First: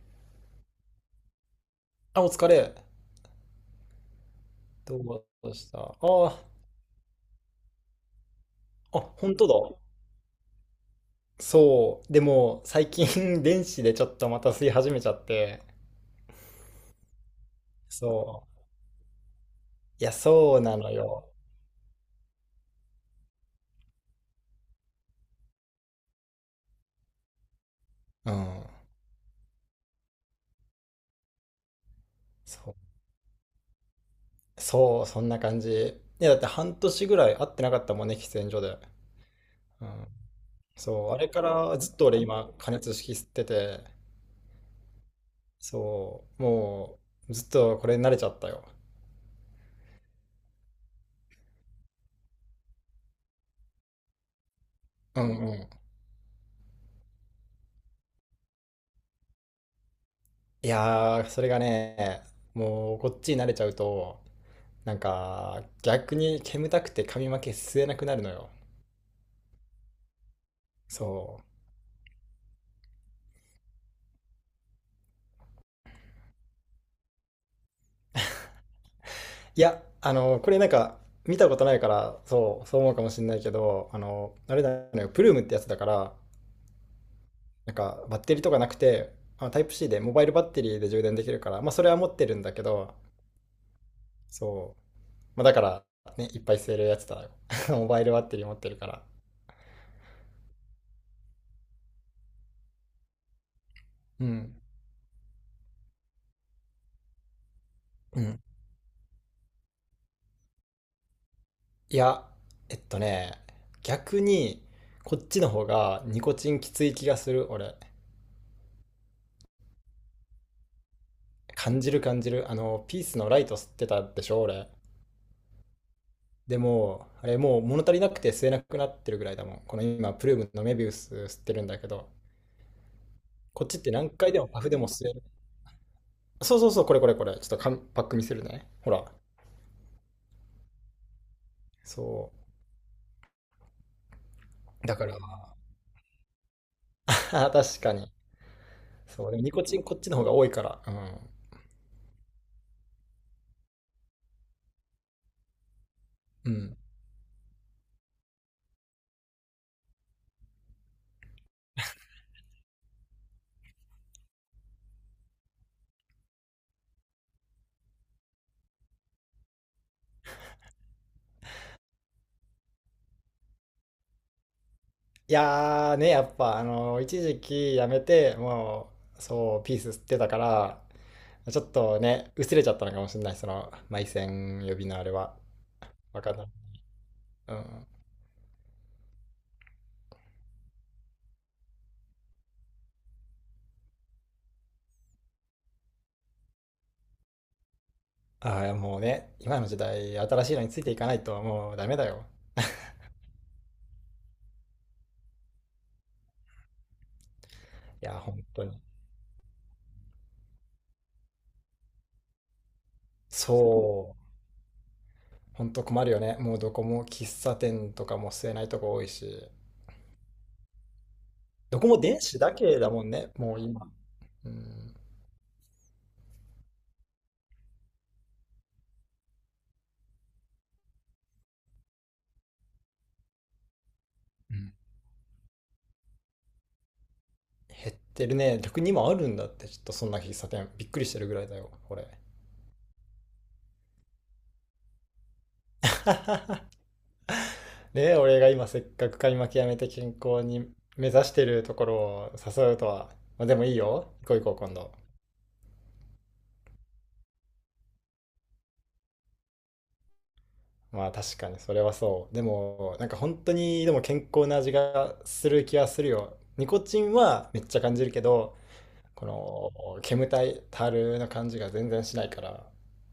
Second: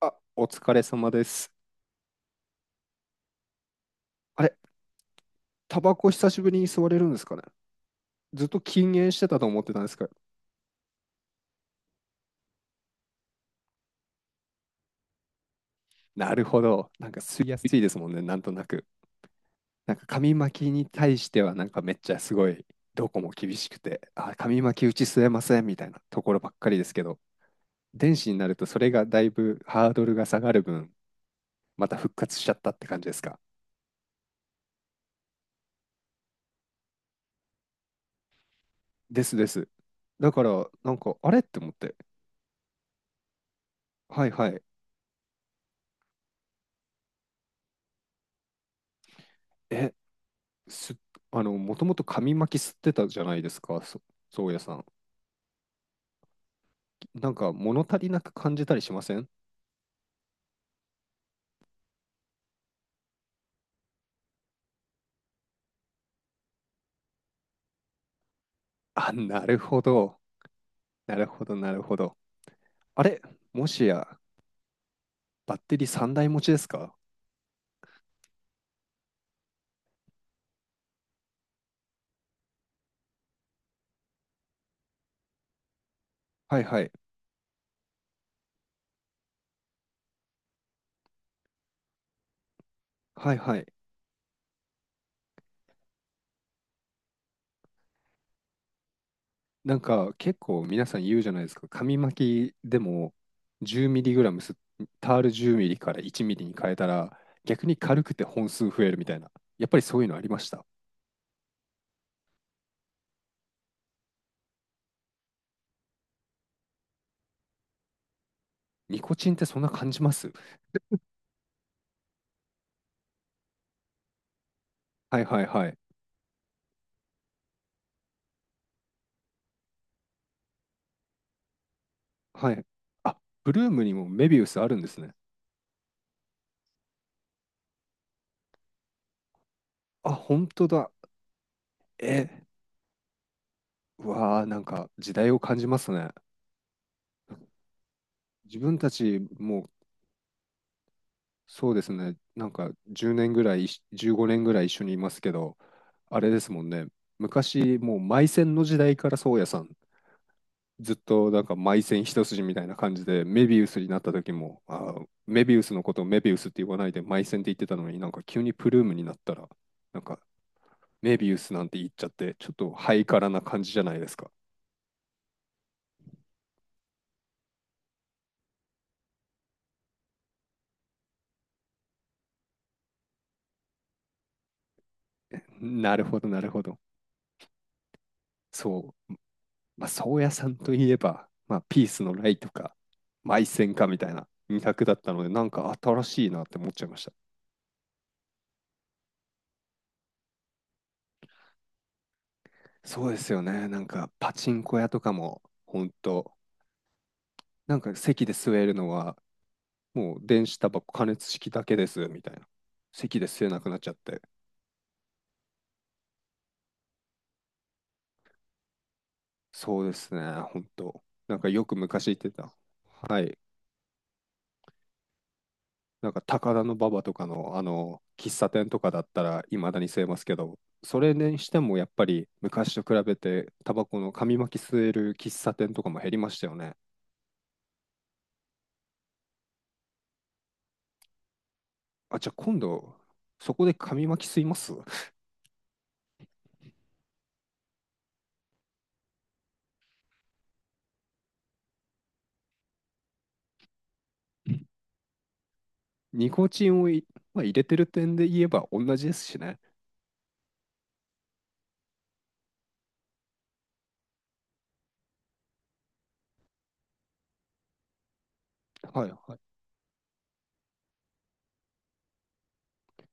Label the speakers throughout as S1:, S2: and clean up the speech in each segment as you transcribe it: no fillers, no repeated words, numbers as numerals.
S1: あ、お疲れ様です。
S2: あ、お疲れ。
S1: あれ、
S2: どうした
S1: タバコ久しぶりに吸われるんですかね？ずっと禁
S2: あ、
S1: 煙して
S2: 本
S1: たと
S2: 当
S1: 思って
S2: だ。
S1: たんですけど。
S2: そう。でも、最近 電子でちょっとまた吸い始めちゃって。
S1: なるほど。なんか吸いやすいですもんね、なん
S2: そ
S1: と
S2: う。
S1: なく。なん
S2: い
S1: か
S2: や、
S1: 紙
S2: そ
S1: 巻
S2: う
S1: き
S2: な
S1: に
S2: の
S1: 対し
S2: よ。
S1: てはなんかめっちゃすごい、どこも厳しくて、あ、紙巻きうち吸えませんみたいなところばっかりですけど、電
S2: う
S1: 子になると
S2: ん。
S1: それがだいぶハードルが下がる分、また復活しちゃった
S2: そう。
S1: って感じですか？
S2: そう、そんな感じ。いや、だって半年ぐらい会ってなかったもんね、喫煙所で。
S1: ですです。
S2: うん。
S1: だから、なん
S2: そう。
S1: か、
S2: あれ
S1: あれ
S2: か
S1: って思っ
S2: らず
S1: て、
S2: っと俺今、加熱式吸ってて、
S1: はいはい。
S2: そう。もう、ずっとこれに慣れちゃったよ。
S1: え、す、あの、もともと紙巻き吸ってたじゃないですか、宗谷さん。
S2: うんうん。
S1: なんか物足りなく感じたりしません？
S2: いやー、それがね、もうこっちに慣れちゃうと、逆に煙たくて髪の毛吸えなくなるのよ。
S1: あ、なるほど。なる
S2: そ
S1: ほ
S2: う。
S1: ど、なるほど。あれ、もしや、バッテリー3台持ちですか？
S2: いや、これなんか、見たことないから、そう、そう思うかもしれないけど、あれだよね、プルームってやつだから、
S1: はいはい。
S2: バッテリーとかなくて、まあタイプ C で、モバイルバッテリーで充電できるから、まあ、それは持ってるんだけど、
S1: はいはい。
S2: そう。まあ、だから、ね、いっぱい吸えるやつだよ モバイルバッテリー持ってるから。
S1: なんか結構皆さん言うじゃないですか。紙巻きでも1 0
S2: う
S1: ラムす、
S2: ん。
S1: タール1 0ミリから1ミリに変えたら逆に軽く
S2: う
S1: て
S2: ん。
S1: 本数増えるみたいな。やっぱりそういうのありました？
S2: いや、えっとね、逆に、こっちの方がニコチンきつい気がする、俺。
S1: ニコチンってそんな感じます？
S2: 感じる感じる。あの、ピースのライト吸ってたでしょ、俺。
S1: はいはいはい。
S2: でも、あれもう物足りなくて吸えなくなってるぐらいだもん。この今、プルームのメビウス吸ってるんだけど、
S1: はい。あ、ブル
S2: こっ
S1: ー
S2: ちっ
S1: ム
S2: て
S1: にも
S2: 何
S1: メ
S2: 回で
S1: ビウ
S2: も
S1: ス
S2: パ
S1: あ
S2: フ
S1: る
S2: で
S1: ん
S2: も
S1: です
S2: 吸
S1: ね。
S2: える。そうそうそう、これこれこれ。ちょっとかんパック見せるね。ほら。
S1: あ、本当だ。
S2: そ
S1: え、うわー、なん
S2: う。
S1: か
S2: だか
S1: 時
S2: ら
S1: 代を感じますね。
S2: 確かに。
S1: 自分たち
S2: そう。でもニコ
S1: も
S2: チンこっちの方が多いから。うん。
S1: そうですね、なんか10年ぐらい、15年ぐらい一緒にいますけど、あれです
S2: う
S1: もん
S2: ん。
S1: ね、昔、もうマイセンの時代から宗谷さん、ずっとなんかマイセン一筋みたいな感じで、メビウスになった時も、メビウスのことをメビウスって言わないでマイセンって言ってたのに、なんか急にプルームになったら、なんかメビウスなんて言っちゃって、ちょっとハイカラな感じじゃないですか。
S2: いやーね、やっぱ、一時期やめて、もう、そう、ピース吸ってたから、ちょっとね、薄れちゃったのかもしれない、その、埋線呼びのあれは。
S1: なるほ
S2: わ
S1: ど、
S2: かん
S1: な
S2: な
S1: るほ
S2: い。
S1: ど。
S2: うん。
S1: そう。まあ、宗谷さんといえば、まあ、ピースのライとか、マイセンかみたいな2択だったので、なんか新しいなって思っちゃいました。
S2: ああ、もうね、今の時代、新しいのについていかないと、もうダメだよ。
S1: そうですよね。なんか、パチンコ屋とかも、ほんと、なんか
S2: いや、
S1: 席で
S2: 本
S1: 座
S2: 当
S1: る
S2: に。
S1: のは、もう電子タバコ加熱式だけです、みたいな。席で吸えなくなっちゃっ
S2: そう、
S1: て。
S2: 本当困るよね。もうどこも喫茶店とかも吸えないとこ多いし、
S1: そうですね、本当。なんかよく
S2: どこも
S1: 昔言っ
S2: 電
S1: て
S2: 子
S1: た。
S2: だけだもん
S1: は
S2: ね、
S1: い。
S2: もう今。うん。
S1: なんか高田馬場とかのあの喫茶店とかだったらいまだに吸えますけど、それにしてもやっぱり昔と比べてタバコの紙
S2: う
S1: 巻き
S2: ん。
S1: 吸える喫茶店とかも減りましたよね。
S2: 減ってるね。逆に今あるんだって、ちょっとそんな喫茶店。びっくりしてるぐらいだよ、これ。
S1: あ、じゃあ今度そこで紙巻き吸います？
S2: で、俺が今せっかく買い負けやめて健康に目指してるところを誘うとは。まあでもいいよ。行こう行こう、今 度。
S1: ニコチンをまあ、入れてる点で言えば同じですしね。
S2: まあ確かにそれはそう。でも、なんか本当にでも健康な味がする気はするよ。ニコチンはめっちゃ感じるけど、
S1: はい
S2: こ
S1: はい。
S2: の煙たいたるの感じが全然しないから。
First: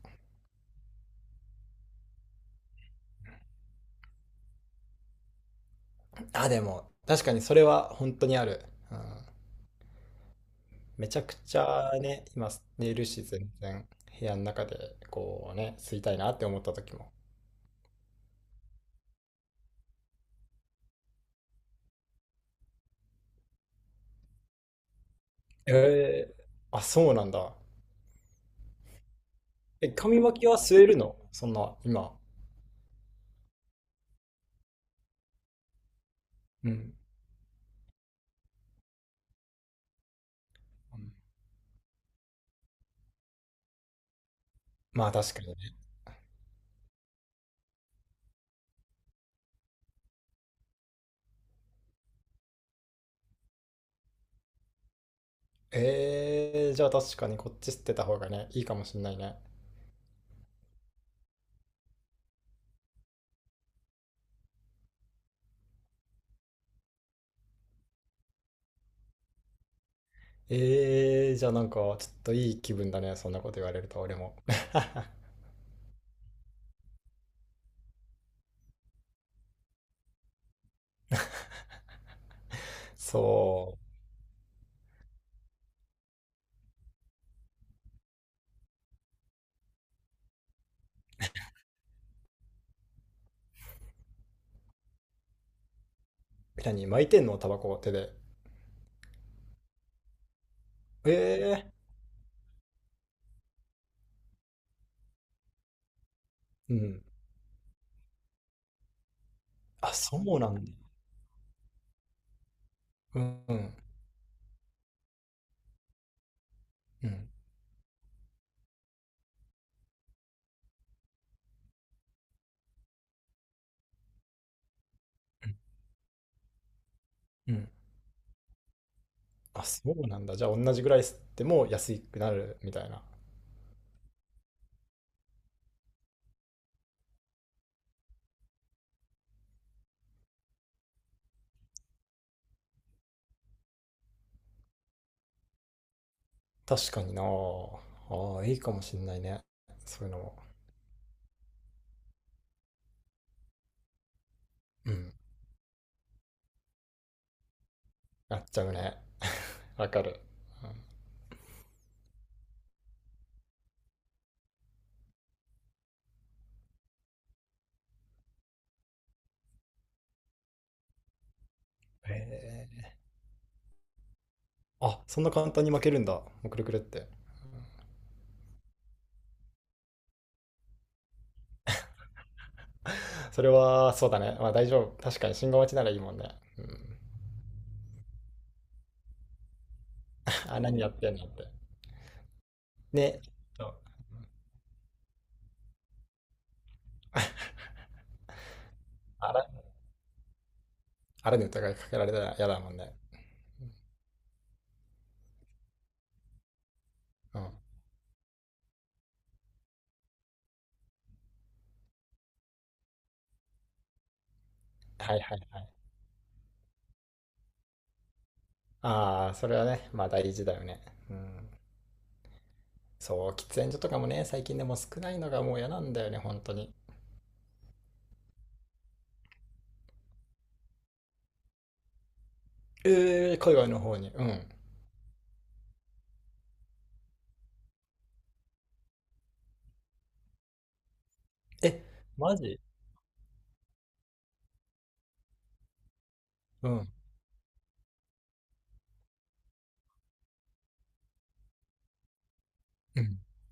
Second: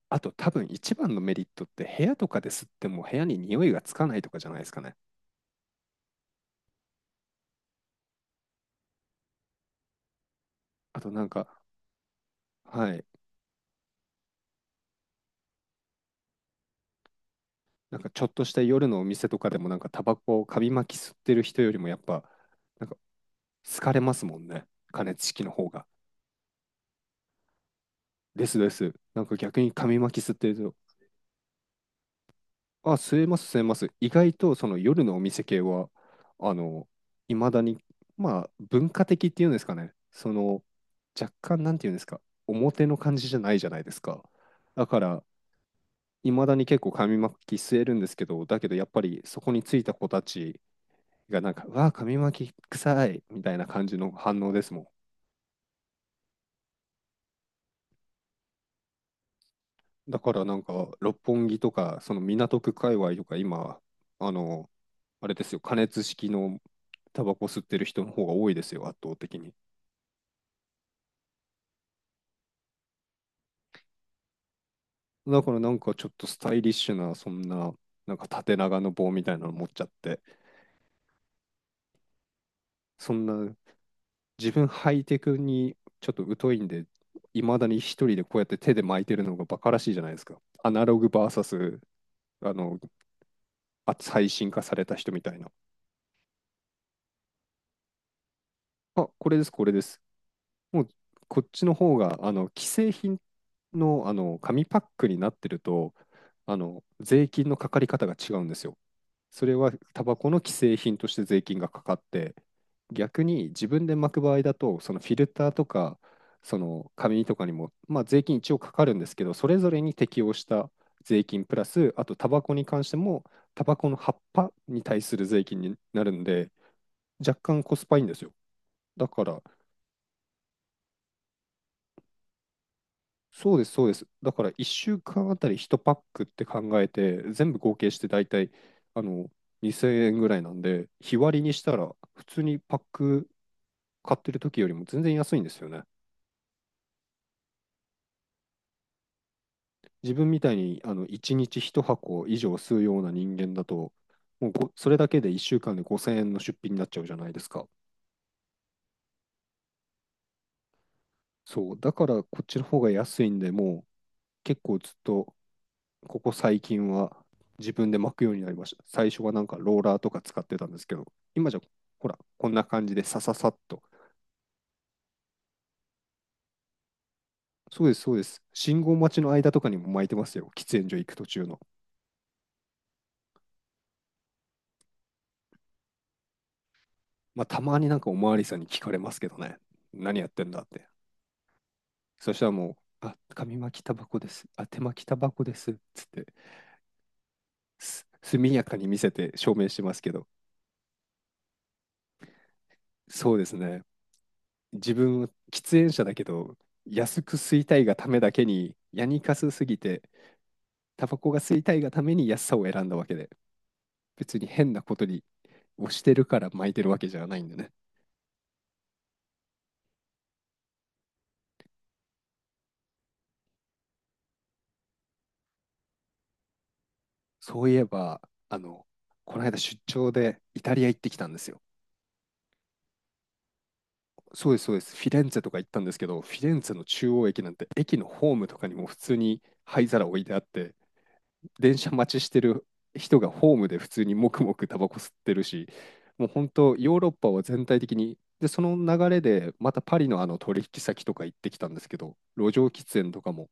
S1: あと多分一番のメリットって部屋とかで吸っても部屋に匂いがつかないとかじゃないですかね。
S2: あ、でも確かにそれは本当にある。うん。
S1: あ
S2: め
S1: と
S2: ち
S1: な
S2: ゃ
S1: ん
S2: くち
S1: か、
S2: ゃね、今寝
S1: はい、
S2: るし、全然部屋の中でこうね、吸いたいなって思った時も。
S1: なんかちょっとした夜のお店とかでもなんかタバコを紙巻き吸ってる人よりもやっぱなんか好かれますもんね。加熱式の方が。
S2: えー、あ、そうなんだ。
S1: ですです。なんか逆に
S2: え、
S1: 紙巻
S2: 紙
S1: き吸っ
S2: 巻
S1: て
S2: き
S1: る
S2: は
S1: と、
S2: 吸えるのそんな、今？
S1: あ、吸えます吸えます。意外とその夜のお店系は、あ
S2: うん。
S1: の、
S2: う
S1: いまだに、まあ文化的っていうんですかね。その若
S2: ん。
S1: 干なんていうんですか、表の感じじゃないじゃないですか。だか
S2: まあ
S1: ら、
S2: 確かにね。
S1: いまだに結構紙巻き吸えるんですけど、だけどやっぱりそこについた子たちがなんか、うわあ、紙巻き臭いみたいな感じの反応ですも
S2: えー、じゃあ確かにこっち吸ってた方がね、いいかもしんないね。
S1: ん。だからなんか、六本木とか、その港区界隈とか、今、あの、あれですよ、加熱式のタバコ吸ってる人の方が多いですよ、圧倒的に。
S2: えー、じゃあなんかちょっといい気分だね、そんなこと言われると俺も。
S1: だからなんかちょっとスタイリッシュな、そんな、なんか縦長の棒みたいなの持っちゃって、そんな
S2: そ
S1: 自分ハイテクにちょっと疎いんで、いまだに一人でこうやって手で巻いてるのがバカらしいじゃないですか。アナログ v スあの、最新化された人みたいな。
S2: う。何、巻いてんのタバコを手で？
S1: あ、これです、これです。もう、
S2: え
S1: こっち
S2: え。
S1: の方が、あの、既製品の、あの、紙パックになってると、あ
S2: う
S1: の、
S2: ん。
S1: 税金のかかり方が違うんですよ。それは
S2: あ、
S1: タバ
S2: そ
S1: コの
S2: うな
S1: 既
S2: んだ。
S1: 製品として税金がかかって、
S2: う
S1: 逆に自
S2: ん。
S1: 分で巻く場合だと、そのフィルターとか、その
S2: う
S1: 紙
S2: ん。
S1: とかにも、まあ、税金一応かかるんですけど、それぞれに適用した税金プラス、あとタバコに関しても、タバコの葉っぱに対する税金になるんで、若
S2: う
S1: 干
S2: ん。
S1: コスパいいんですよ。だから、
S2: あ、そうなんだ。じゃあ、同じぐらい吸っても安くなるみたいな。
S1: そうです、そうです。だから、1週間あたり1パックって考えて、全部合計して大体、あの、2000円ぐらいなんで、日割りにしたら、普通にパック買ってる時よりも全然安いんですよね。
S2: 確かにな。ああ、いいかもしんないね。そういう
S1: 自
S2: の
S1: 分
S2: も。
S1: みたいにあの1日1箱以上吸うような人間だと、もうそ
S2: う
S1: れだ
S2: ん。
S1: けで1週間で5000円の出費になっちゃうじゃないですか。
S2: やっちゃうね。わかる。うん。
S1: そう、だからこっちの方が安いんで、もう結構ずっとここ最近は自分で巻くようになりました。最初はなんかローラーとか使ってたんですけど、今じゃほ
S2: へ
S1: ら、こんな感
S2: え。
S1: じでさささっと。
S2: あ、そんな簡単に負けるんだ。もうくるくるって。
S1: そうです、そうです。信号待ちの間とかにも巻いてますよ。喫煙所行く途中の。
S2: それは、そうだね。まあ大丈夫。確かに信号待ちならいいもんね。うん。
S1: まあ、たまになんかおまわりさんに聞かれますけどね。何やって ん
S2: あ、
S1: だっ
S2: 何
S1: て。
S2: やってんのって。
S1: そしたらもう、あ、
S2: ね。
S1: 紙
S2: そう。
S1: 巻きタバコです。あ、手巻きタバコです。つって、速やかに見せて
S2: あら、
S1: 証明してますけど、
S2: あらに疑いかけられたら嫌だもんね。
S1: そうですね。自分は喫煙者だけど、安く
S2: うん。
S1: 吸いたいがためだけに、ヤニカスすぎて、タバコが吸いたいがために安さを選んだわけで、別に変なこと
S2: はい
S1: に
S2: はいはい。
S1: 押してるから巻いてるわけじゃないんでね。
S2: ああ、それはね、まあ大事だよね。うん。そう、喫煙所とかもね、最近でも少ないのがもう嫌なんだよね、本当に。
S1: そういえば、あの、この間出張でイタリア行ってきたんですよ。
S2: えー、海外の方に。うん。
S1: そうです、そうです。フィレンツェとか行ったんですけど、フィレンツェの中央駅なんて、駅のホームとかにも普通に灰皿置いてあって、電
S2: え、
S1: 車待ちし
S2: マ
S1: て
S2: ジ？
S1: る人がホームで普通にもくもくタバコ吸ってるし、もう本
S2: う
S1: 当、
S2: ん。
S1: ヨーロッパは全体的に、で、その流れで、またパリのあの取引先とか行ってきたんですけど、路上喫
S2: う
S1: 煙
S2: ん。
S1: とかも、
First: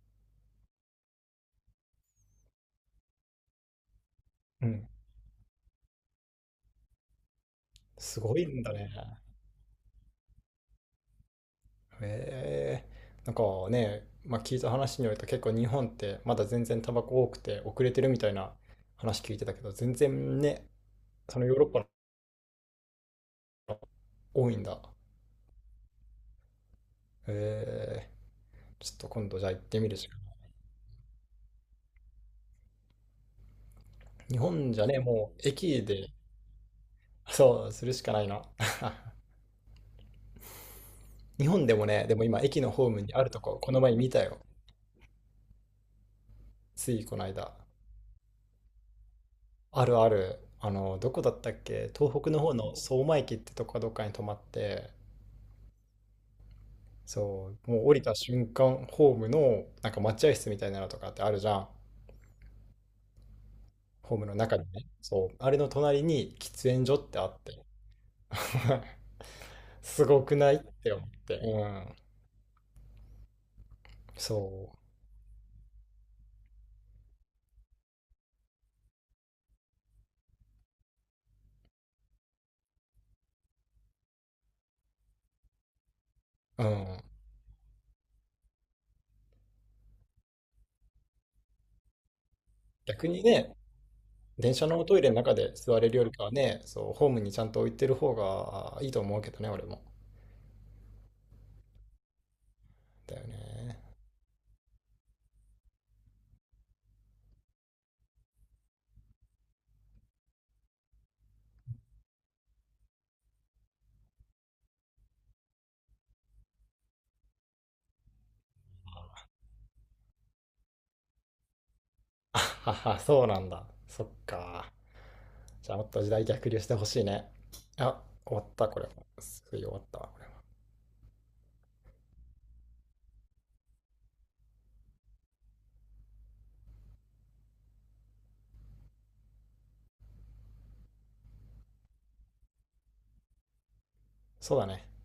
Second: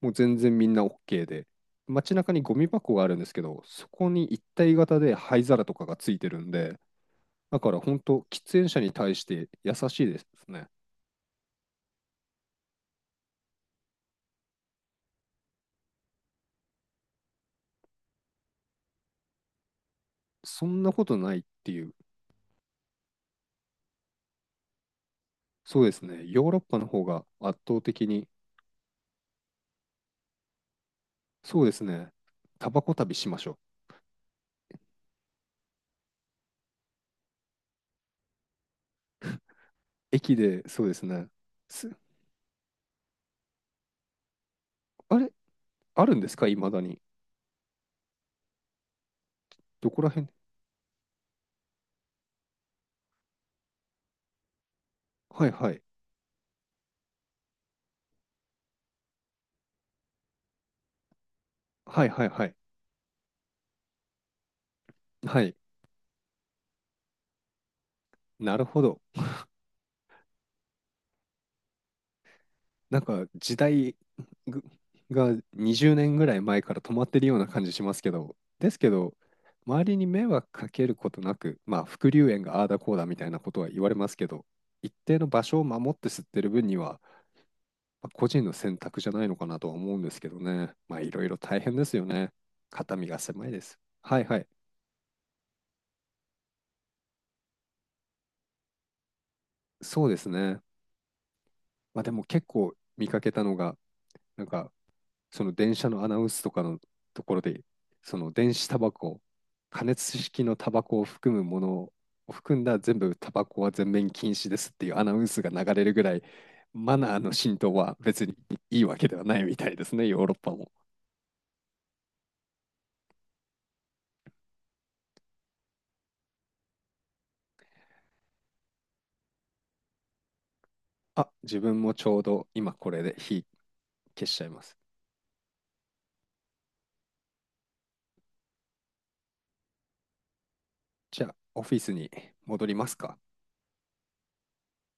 S1: もう全然みんな OK で、街中にゴミ箱があるんですけど、そこに一
S2: う
S1: 体
S2: ん。
S1: 型で灰皿とかがついてるんで、だから本
S2: す
S1: 当、
S2: ごい
S1: 喫
S2: ん
S1: 煙
S2: だ
S1: 者
S2: ね。
S1: に対して優しいですね。
S2: へえー、なんかね、まあ、聞いた話によると結構日本ってまだ全然タバコ多くて遅れてるみたいな話聞いてたけど、全然
S1: そ
S2: ね、
S1: んなことな
S2: そ
S1: いっ
S2: のヨーロッ
S1: て
S2: パ
S1: い
S2: の
S1: う。
S2: 方が多いんだ。
S1: そうですね。ヨーロッパの方が圧倒的
S2: へえ
S1: に、
S2: ー、ちょっと今度じゃあ行ってみるしか。
S1: そうですね。タバコ旅しましょう。
S2: 日本じゃね、もう駅で、そう、するしかないな。
S1: 駅で、そうですね。
S2: 日本でも
S1: す、
S2: ね、でも今駅のホームにあるとこ、この前見たよ。
S1: あれ、あるんですかいまだ
S2: つ
S1: に？
S2: いこの間。あ
S1: ど
S2: る
S1: こ
S2: あ
S1: ら辺？
S2: る。どこだったっけ東北の方の相馬駅ってとこかどっかに泊まって、
S1: はいはい。
S2: そう、もう降りた瞬間、ホームのなんか待合室みたいなのとかってあるじゃん。
S1: はいはいはい。
S2: ホームの中にね。そう、
S1: は
S2: あ
S1: い。
S2: れの隣に喫煙所ってあって。
S1: なるほ ど。
S2: すごくないって思って。うん。
S1: なんか時代ぐ
S2: そ
S1: が20年ぐらい前から止まってるような感じしますけど、ですけど、周りに迷惑かけることなく、まあ、副流煙がああだこうだみたいなことは言われますけど、一定の場所を守って吸ってる
S2: う。
S1: 分
S2: う
S1: には、
S2: ん。
S1: まあ個人の選択じゃないのかなとは思うんですけどね。まあいろいろ大変ですよね。肩
S2: 逆
S1: 身が
S2: に
S1: 狭い
S2: ね、
S1: です。はいはい。
S2: 電車のトイレの中で座れるよりかはね、そう、ホームにちゃんと置いてる方がいいと思うけどね、俺も。
S1: そうですね。まあでも結構見
S2: だ
S1: か
S2: よ
S1: けたのが、
S2: ね。
S1: なんかその電車のアナウンスとかのところで、その電子タバコ、加熱式のタバコを含むものを含んだ全部タバコは全面禁止ですっていうアナウンスが流れるぐらい、マナーの浸透は別にいいわけではないみたいですね、ヨーロッパも。
S2: あはは、そうなんだ。そっか。じゃあもっと時代逆流してほしいね。あ、終わった、これは。すぐ終わったわ、これは。
S1: あ、自分もちょうど今これで火消しちゃいます。じゃあ、オフィスに戻りますか？
S2: そうだね。